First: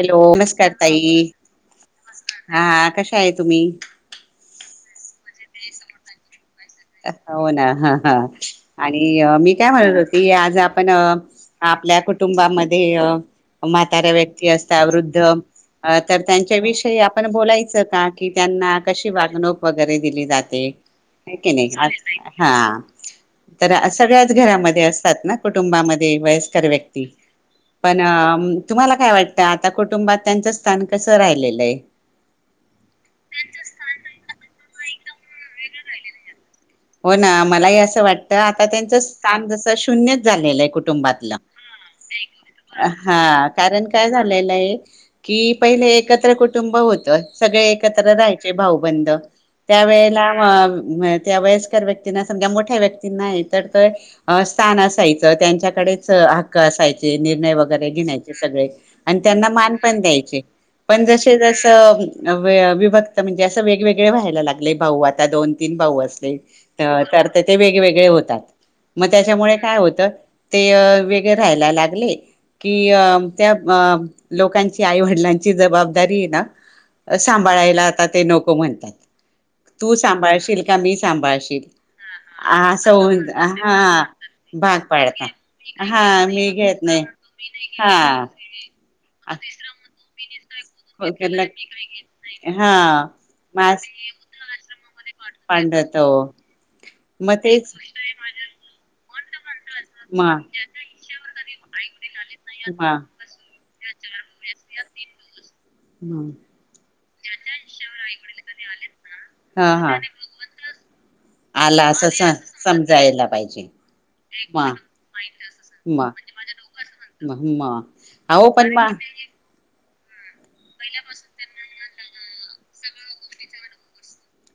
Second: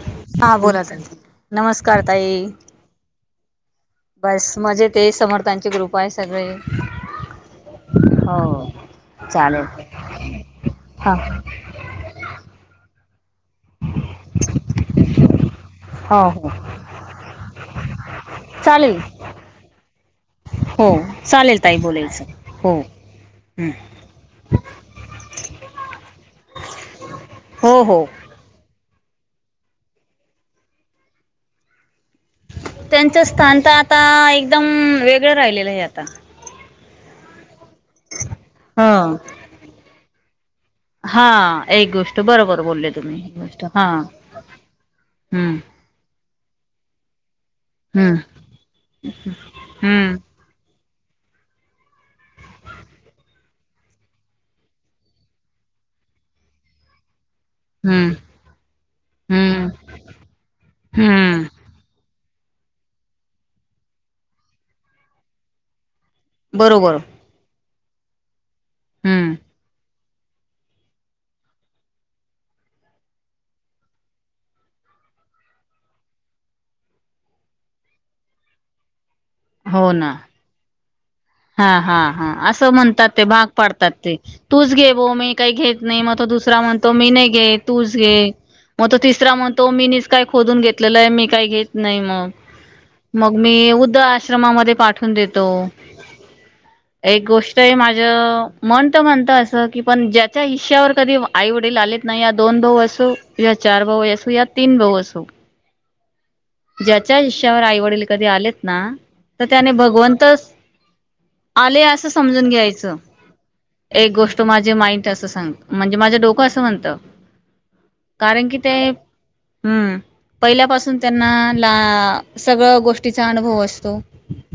Hello हा नमस्कार बोला ताई त नमस्कार ताई. हा कशा आहे तुम्ही बस मजे ते समर्थांचे कृपा आहे. सगळे हो ना ह हा हो आणि मी चालेल काय म्हणत होती. आज आपण हा आपल्या कुटुंबामध्ये म्हातऱ्या व्यक्ती असत वृद्ध, अ हो तर हो त्यांच्याविषयी आपण बोलायचं का? की त्यांना चालेल कशी वागणूक वगैरे दिली जाते. हो हे की चालेल ताई बोलायचं नाही हो हा. हम्म तर सगळ्याच घरामध्ये असतात. ना कुटुंबामध्ये वयस्कर व्यक्ती हो पण हो तुम्हाला काय वाटतं आता कुटुंबात त्यांचं स्थान कसं राहिलेलं आहे? त्यांचं स्थान तर आता एकदम वेगळं राहिलेलं आहे. आता हो ना. मला असं वाटत आता हा त्यांच स्थान जस शून्यच झालेलं. आहे हा कुटुंबातलं एक गोष्ट बरोबर बोलले तुम्ही एक हा गोष्ट कारण हा काय झालेलं आहे. की हम्म पहिले एकत्र कुटुंब होत. एकत्र हम्म राहायचे भाऊबंद हम्म त्यावेळेला व याळे व्यक्तीना समजा मोठ्या व्यक्तींना नाही. तर स्थान असायचं त्यांच्याकडेच हक्क असायचे. निर्णय वगैरे हम्म घेण्यायचे सगळे, आणि त्यांना हम्म मान पण द्यायचे पण! जसे हम्म जसं. विभक्त म्हणजे असं वेगवेगळे व्हायला लागले. भाऊ आता दोन, तीन भाऊ असले. बरोबर तर तर तर ते वेगवेगळे होतात. मग हम्म त्याच्यामुळे काय होतं? ते वेगळे राहायला लागले. कि अ त्या अ लोकांची आईवडिलांची जबाबदारी ना? सांभाळायला आता ते नको म्हणतात. हो तू ना सांभाळशील का, मी सांभाळ. हा. हा. हा असं म्हणतात. ते भाग पाडतात हा ते तूच भाग घे बो पाडता मी काही घेत नाही. हा मग त मी दुसरा घेत म्हणतो मी नाही घेत तूच हा घे मग तो तिसरा म्हणतो मी काय खोून घेत. म्हटलेलं मी काही घेत नाही. म हा मग मी उद आश्रमा मध्ये पाठवून देतो पांडत ओ. एक गोष्ट हे माझ मन त म्हणत असं. की पण म ज्याच्या हिशश्यावर कधी आई वडील आलेत ना या दोन भाऊ, हा असो चार भाऊ असू, या तीन भाऊ असू हम्. ज्याच्या आुष्यावर आई वडील कधी आलेत ना? तर त्याने हा हा भगवंतच आले असं समजून घ्यायचं. समजायला पाहिजे एक गोष्ट म माझे माइंड असं सांग म्हणजे म माझं डोकं असं म्हणत. म अहो पण म पहिल्यापासून त्यां आप ला सगळं गोष्टीचा अनुभव असतो.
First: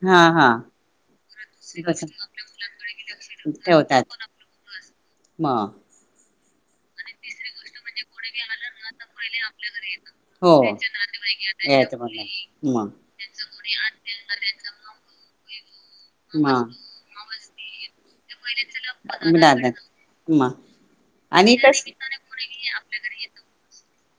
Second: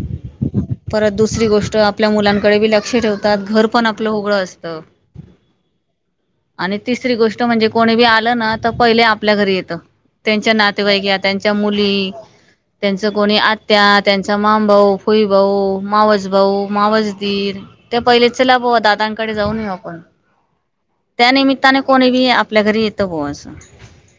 हा हा परत दुसरी गोष्ट आपल्या मुलांकडे बी लक्ष ठेवतात. घर पण आपलं होगळं असत. [inaudible] [inaudible] आणि तिसरी गोष्ट म्हणजे कोणी बी आलं ना, तर पहिले. आपल्या घरी येत. त्यांच्या हो नातेवाईक त्यांच्या येत मुली, म त्यांचं कोणी आत्या त्यांचा मामभऊ, फुई भाऊ, मावज म भाऊ, मावजदीर त्या पहिली चला भो दादांकडे जाऊन म येऊ आपण. म त्या आणि निमित्ताने कस कोणी बी आपल्या घरी येतं ग असं!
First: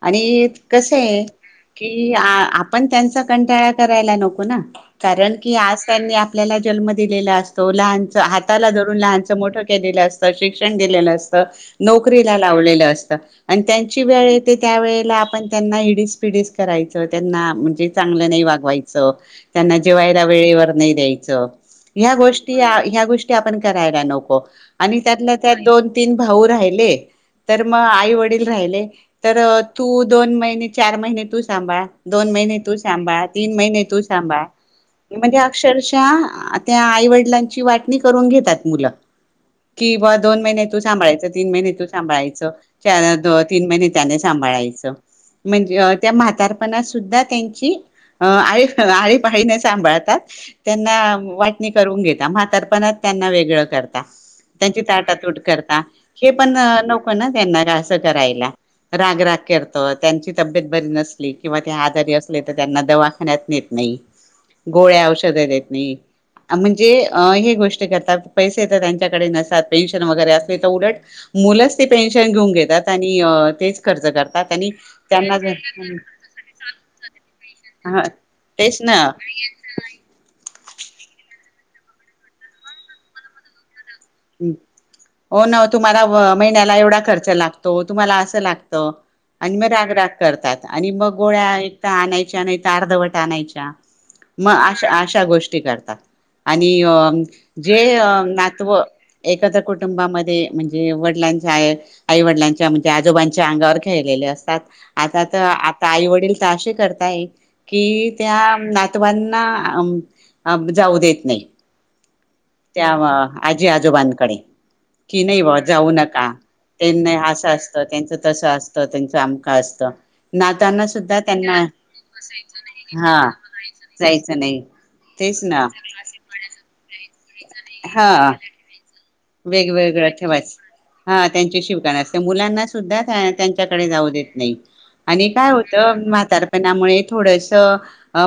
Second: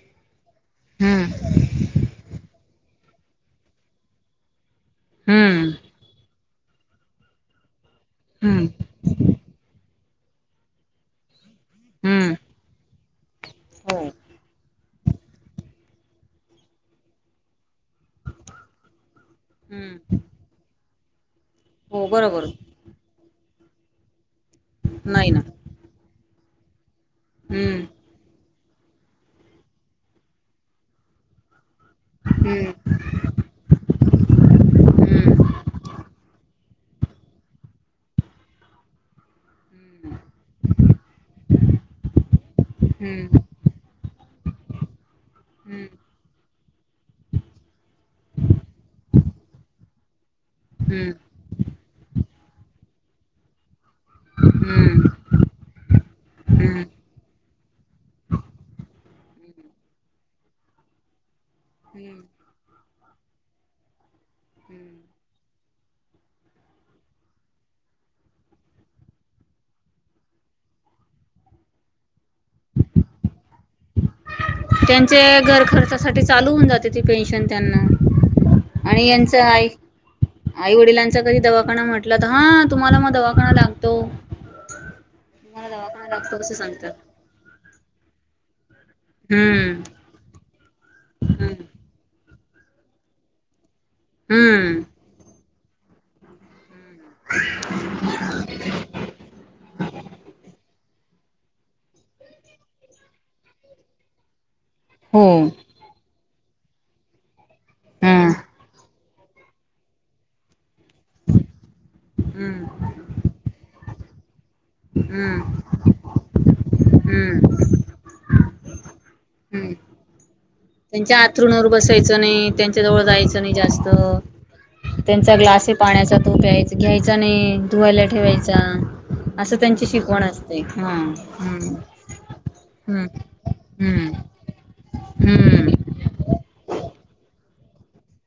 आणि कसं आहे. हम्म की आपण त्यांचा कंटाळा करायला नको ना? कारण की हम्म आज त्यांनी आपल्याला जन्म दिलेला. असतो लहान हम्म हाताला धरून लहानच मोठं केलेलं असतं, शिक्षण दिलेलं असत, हम्म नोकरीला लावलेलं असत. आणि हो त्यांची वेळ येत त्यावेेळेला आपण त्यांना हिडीस पिडीस करायचं, त्यांना म्हणजे चांगलं नाही वागवायचं. त्यांना हम्म जेवायला वेळेवर नाही द्यायचं, हो ह्या बरोबर गोष्टी ह्या गोष्टी ते आपण करायला नको, आणि त्यात नाही ना त्यात दोन तीन भाऊ राहिले. तर मग हम्म आई वडील राहिले. तर तू दोन महिने, चार महिने, तू सांभाळ... दोन महिने हम्म तू सांबाळ, तीन महिने तू सांभळ, म्हणजे हम्म अक्षरशः त्या आईवडिलांची वाटणी करून घेतात मुलं कि बा दोन महिने तू सांभाळायचं तीन महिने तू सांभाळायचं हम्म च तीन महिने त्या सांभाळायच हम्म म्हणजे त्या म्हातार सुद्धा त्यांची आ आळीपाळीने सांभाळतात त्यांना हम्म वाटणी करून घेता म्हातर्पणात त्यांना वेगळं करत त्यांची हम्म ताटातूट करता हे पण हम्म नको ना त्यांना असं करायला रागराग करतो त्यांची तब्येत बरी नसली किंवा ते आजारी असले तर त्यांना दवा खण्यातेत नाही गोळ्या औषध देत नाही म्हणजे हे गोष्ट करतात पैसे तर त्यांच्याकडे नसतात पेन्शन वगैरे असले तर उलट मुलंच ते पेन्शन घेऊन घेतात आणि तेच खर्च करत त्यां त्यांचे घर त्यांना खर्चासाठी चालू होऊन जाते ती पेन्शन त्यांना हा तेस ना आणि यांचं आई आई वडिलांचा कधी दवाखाना म्हटला तर हा तुम्हाला मग दवाखाना लागत ह् हो ना तुम्हाला दवाखाना लागतो असं महिन्याला सांगतात एवढा खर्च लागतो तुम्हाला असं लागत आणि मग हम्म रागराग करतात आणि मग गोळ्या हम्म एकदा आणायच्या नाही तर अर्धवट आणायच्या मग हम्म अश अशा गोष्टी करता आणि आणि जे नातवं एखाद्या कुटुंबामध्ये म्हणजे वडलांच्या आई वडिलांच्या म्हणजे आजोबांच्या अंगावर खेळलेले असतात हो आता तर आता आई वडील तर असे करताय कि हम्म त्या ना जाऊ देत नाही हम्म त्या आजोबांकडे की हम्म नाही बा जाऊ नका त्यां असं हम्म असत तेच तसं असतं त्यांचं आमखं हम्म असतं नाताना त्यांच्या सुद्धा त्यांना आतरुणावर बसायचं नाही त्यांच्या जवळ हा जायचं नाही जास्त जायचं नाही त्यांचा तेच ना ग्लास पाण्याचा तूप्याय घ्यायचा नाही धुवायला ठेवायचा असं त्यांची वेगवेगळ शिकवण ठेवाय असते हा त्यांचे हम्म शिकवण असते मुलांना सुद्धा त्यांच्याकडे जाऊ हम्म देत नाही आणि काय हम्म होतं म्हात्तारपणामुळे थोडस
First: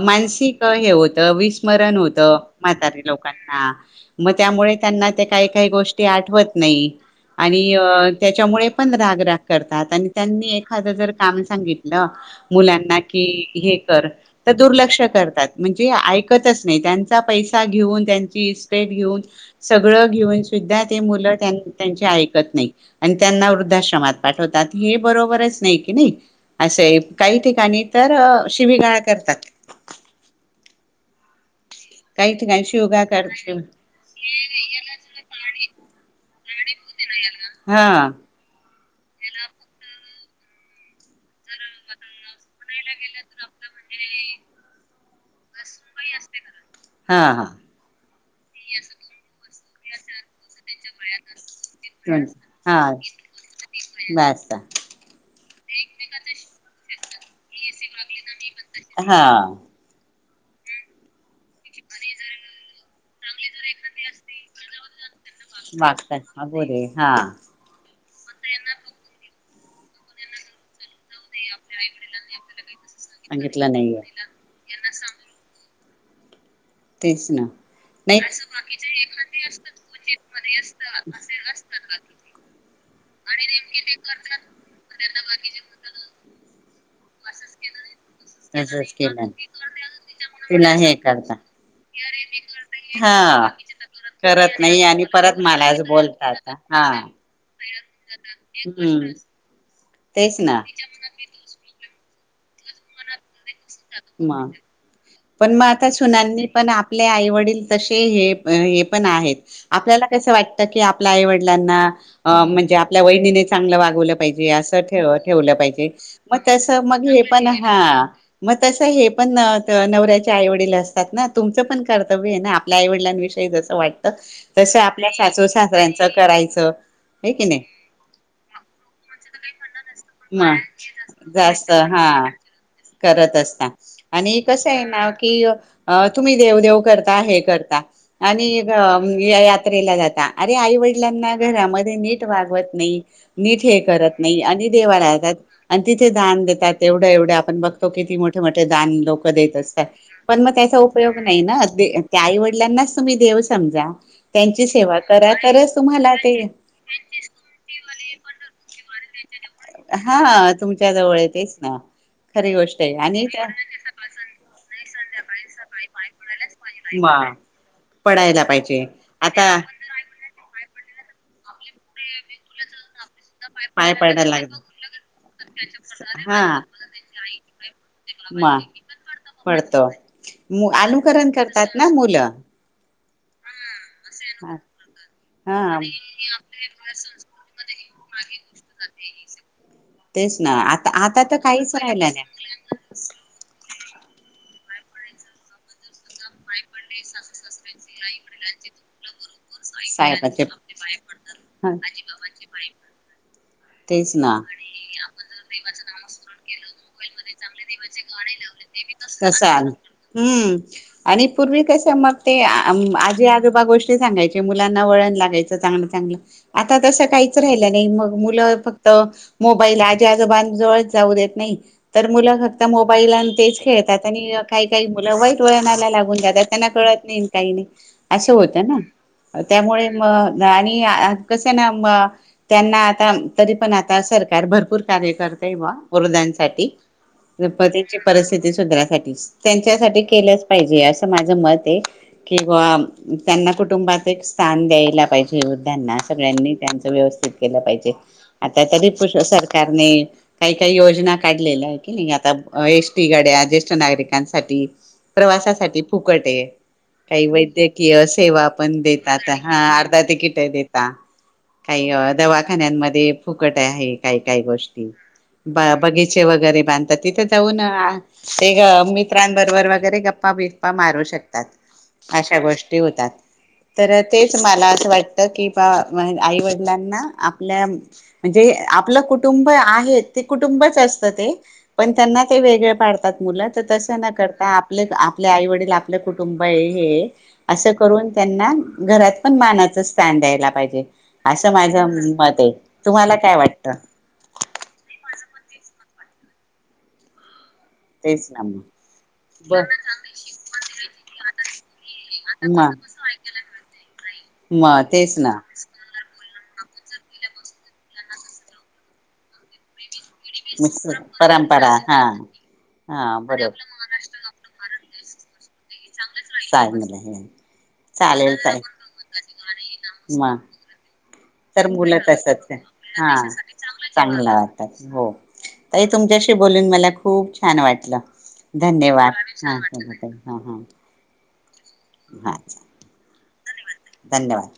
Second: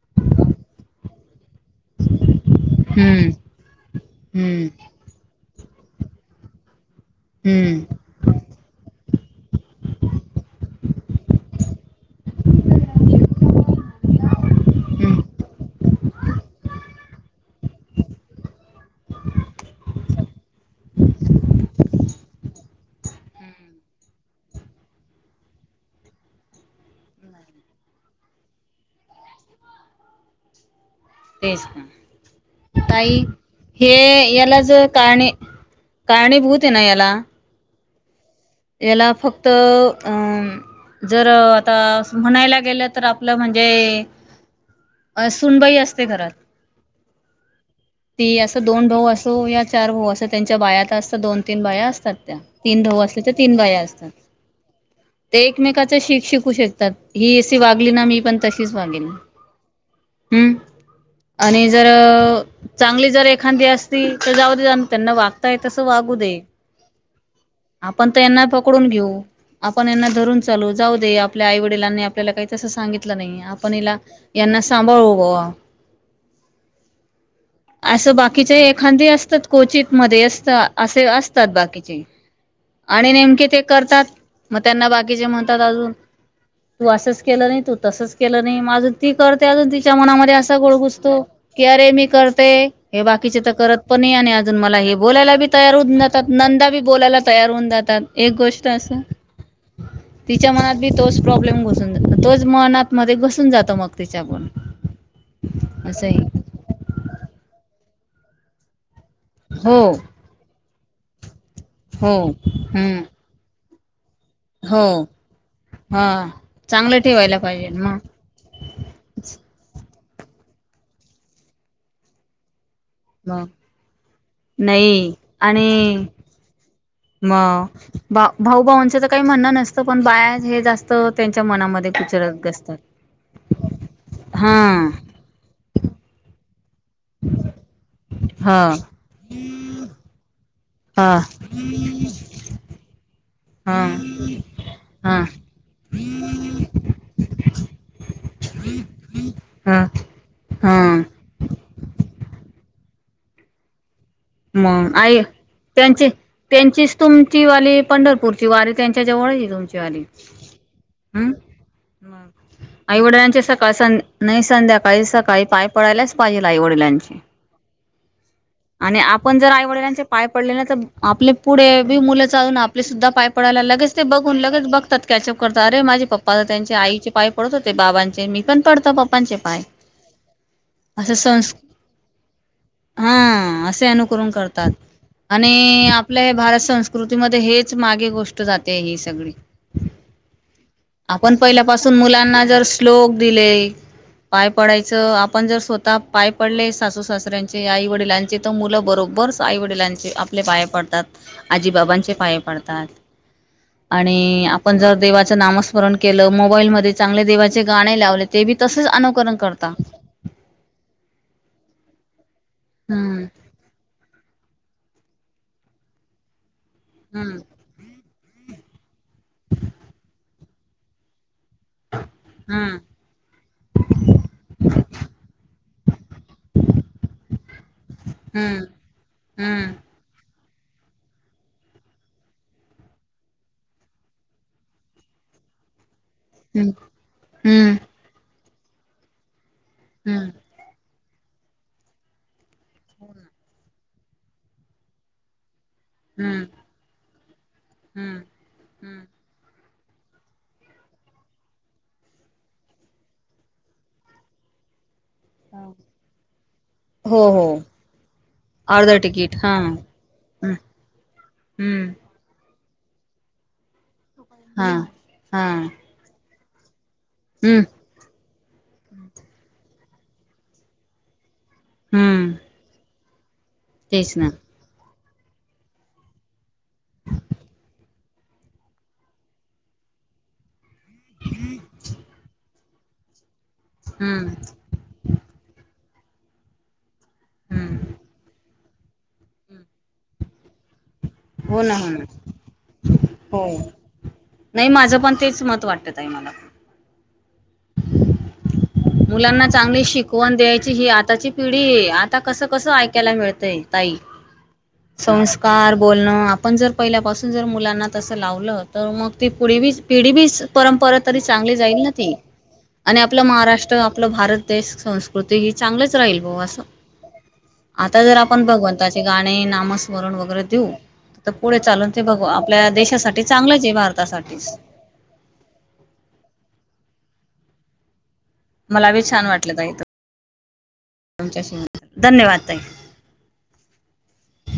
मानसिक हे होतं वि मरण होत म्हातारी हम्म हम्म लोकांना मग त्यामुळे हम्म त्यांना ते काही काही गोष्टी आठवत नाही आणि हम्म त्याच्यामुळे पण रागराग करतात आणि त्यांनी एखाद जर काम सांगितल मुलांना की हे कर तर दुर्लक्ष हम्म करतात म्हणजे यांचा पैसा घेवून यांची इस्टेट घेवून सगळ घेवून सुद्धा ते मुले त्यांचे ऐकत नाही आणि त्यांना वृद्धाश्रमात पाठवतात हे बरोबरच नाही की नाही असे काही ठिकाणी तर शिवीगाळ करतात [unintelligible] तेच ना काही ठिकाणी शिवगा ताई कर हे याला ज काणे कारणी भूत आहे ना याला हा याला फक्त अं जर आता म्हणायला गेलं तर आपलं म्हणजे अ सुनबाई असते घरात हा हा ती असं दोन भाऊ असो या चार भाऊ अस त्यां बायात असत दोन तीन बाया असतात त्या तीन हा भाऊ असले तीन बाया असतात बसता ते एकमेकाच शीक शिकू शकतात ही अशी वागली ना मी पण तशीच वागेन हा हम्म आणि जर चांगली जर एखादी असती तर जाऊ जा त्यांना वाग वागता ह बोरे हा. पण यांना पकडून घेऊ आपण यांना धरून चालू जाऊ दे आपल्या आई वडिलांनी आपल्याला काही तसं सांगितलं नाही सांगितलं आपण हिला नाहीये यांना सांभाळू [unintelligible] तेच ना. असं नाही बाकीचे एखादी असतात कोचित मध्ये असत असे असतात बाकीचे. [inaudible] आणि नेमके ते करतात मग त्यांना बाकीचे म्हणतात अजून तू असंच केलं नाही तू तसंच केलं नाही अजून तसच ती केलं करते अजून तिच्या मनामध्ये असा तिला गोळ हे घुसतो. करता. की अरे मी करते हे बाकीचे हा तर करत पण आणि अजून करत मला नाही हे आणि बोलायला परत बी तयार मलाच होऊन जातात. बोलतात यंदा बी हा बोलायला तयार होऊन जातात एक गोष्ट असं हम्म तेच तिच्या ना मनात बी तोच प्रॉब्लेम घसून जातो तोच मनात मध्ये घसून जातो. मग तिच्याकडून पण मग आता असंही सुनांनी पण आपले आईवडील तसे ते हे हे पण आहेत. हो आपल्या कसं वाटतं की आपल्या आवडलांना हो म्हणजे हम्म आपल्या वहिनीनेच चांगलं वागवलं पाहिजे असं हो ठ ठेवलं पाहिजे हा मग तस चांगलं मग हे ठेवायला पण पाहिजे मग हा. मग तसं हे पण नवऱ्याच्या आईवडील असतात ना तुमचं पण कर्तव्य आहे ना आपल्या मग आईवडिलांविषयी जसं वाटतं तस आपल्या नाही सासू आणि सासऱ्यांचं करायचं. हे की नाही मग भा भाऊ भाऊंचं तर काही म्हणणं नसतं पण बाया हे जास्त मग त्यांच्या जास्त मनामध्ये हा चरक असतात. करत असता आणि कस आहे हा. ना की तुम्ही देव देेव करता हे करता आणि हा यात्रेला जाता अरे आई हा वडिलांना घरामध्ये नीट वागवत नाही. नीट हे हा करत नाही आणि देवाला हा यतात आणि तिथे दान देतात एवढं एवढ्या आपण बघ किती मोठं मोठं दाण लोकं देत हा असता, पण मग त्याचा हा. उपयोग नाही ना त्या आई वडिलांना च तुम्ही देव समजा. त्यांची मग सेवा आई करा तरच त्यांची तुम्हाला ते त्यांचीच तुमची वाली पंढरपूरची वारी त्यांची त्याच्याजवळ हा तुमच्या जवळय तेच ना. खरी गोष्ट आहे आई आणि वडिलांची त्या सकाळी संध्या नाही संध्याकाळी सकाळी पाय पडायलाच पाहिजे आई वडिलां पडायला पाहिजे आ चे आई वडिलांचे पाय पडले तर आपले पुढे बी मुलं चालून आपले सुद्धा पाय पडायला पाय लगेच ते पडायला बघून लागला लगेच बघतात कॅचअप करता अरे माझे पप्पा हा त्यांचे आईचे पाय पडत होते बाबांचे मी म पण पडतो पप्पांचे पाय. पडतो बाबा असं अनुकरण संस् करतात ना मुलं. हा असे अनुकरण करतात आणि आपल्या भारत संस्कृतीमध्ये हे च ही मागे गोष्ट जाते ही सगळी. तेच ना आता आता आपण तर पहिल्या काहीच पाासून राहिला नाही. मुलांना जर श्लोक दिले. पाय पडायचं आपण जर स्वतः पाय पडले सासू सासऱ्यांचे आई वडिलांचे तर मुलं बरो बरच आई वडिलांचे आपले साहेबाचे पाय पडतात, हा आजीबाबांचे पाय पडतात. तेच ना. आणि आपण जर देवाचं नामस्मरण केलं मोबाईलमध्ये चांगल्या देवा करता तसान हम्म, आणि पूर्वी कस मग ते हम्म आजी आजोबा गोष्टी सांगायचे मुलांना वळण लागायचं चांगलं चांगलं. आता तसं काहीच हम्म राहिलं नाही मग मुलं फक्त मोबाईल आजी आजोबान जवळ जाऊ देत नाही तर मुलं फ त हम्म मोबाईल आणि तेच खेळतात. आणि काही काही मुलं वाईट वळणाला लागून जातात त्यांना कळत नाही काही नाही. असं होत ना? हम्म त्यामुळे म आणि कसय ना? म त्यांना आता तरी पण आता सरकार भरपूर कार्य कर तय बा. वृद्धानसाठी हम्म हम्म हम्म [unintelligible] परिस्थिती सुधारायसाठी. त्यांच्यासाठी हम्म केलंच पाहिजे. असं माझ- मत आहे. कि बुवा त्यांना कुटुंबात एक स्थान द्यायला पाहिजे. त्याना. हम्म सगळ्यांनी त्यांच व्यवस्थित केल पाहिजे. हम्म आता हम्म [unintelligible] कारनी काही काही योजना काढलेल्या आहे की नाही? आता एसटी गाड्या ज्येष्ठ नागरिकांसाठी प्रवासासाठी फुकट आहे. हो काही हो वैद्यकीय सेवा पण अर्ध देतात. तिकीट हा हां हम्म अर्धा तिकिट देता. काही हम्म [unintelligible] खाण्यानं मधे फुकट आहे काही काही हा गोष्टी. हा बगीचे वगैरे बांधतात- तिथे जाऊन हम्म ते मित्रांबरोबर वगैरे गप्पा बिप्पा मारू शकतात. हम्म अशा गोष्टी होतात. तर तेच मला असं वाट- त की बा आई वडिलांना आपल्या म्हणजे आपलं कुटुंब आहेत- ते कुटुंबच असतं ते. पण त्यांना ते वेगळे पाडतात मुलं- तर तसं न हम्म करता आपले आपले आई वडील आपले कुटुंब हे- असं हम्म करून त्यांना घरात पण मानाचं स्थान द्यायला पाहिजे. असं हो ना हो माझं ना मत आहे. तुम्हाला काय हो वाटत? नाही माझं पण तेच मत वाटत ताई मला. तेच ना म. मुलांना चांगली शिकवण द्यायची. ही आताची पिढीए. आता कसं कसं ऐकायला मिळतय- म म तेच ना संस्कार बोलणं आपण जर- पहिल्यापासून जर मुलांना तसं लावलं तर मग ते पुढे बी - पिढी बी मिक्स परंपरा तरी चांगली परंपरा जाईल न हा ती? आणि हा आपलं बरोबर. महाराष्ट्र- आपलं भारत देश संस्कृती ही चांगलीच- चांग आहे. हं. आता जर आपण भगवंताचे गाणे नामस्मरण मग वगैरे देऊ- तर पुढे चालून मुलं ते बघू. तसच आहे आपल्या हा देशासाठी चांगलंच आहे चांगलं भारतासाठीच- वाटत हो. ताई तुमच्याशी बोलून मला खूप छान वाटलं. मला बी धन्यवाद. हम हा. आमच्याशी. हा धन्यवाद ताई. धन्यवाद.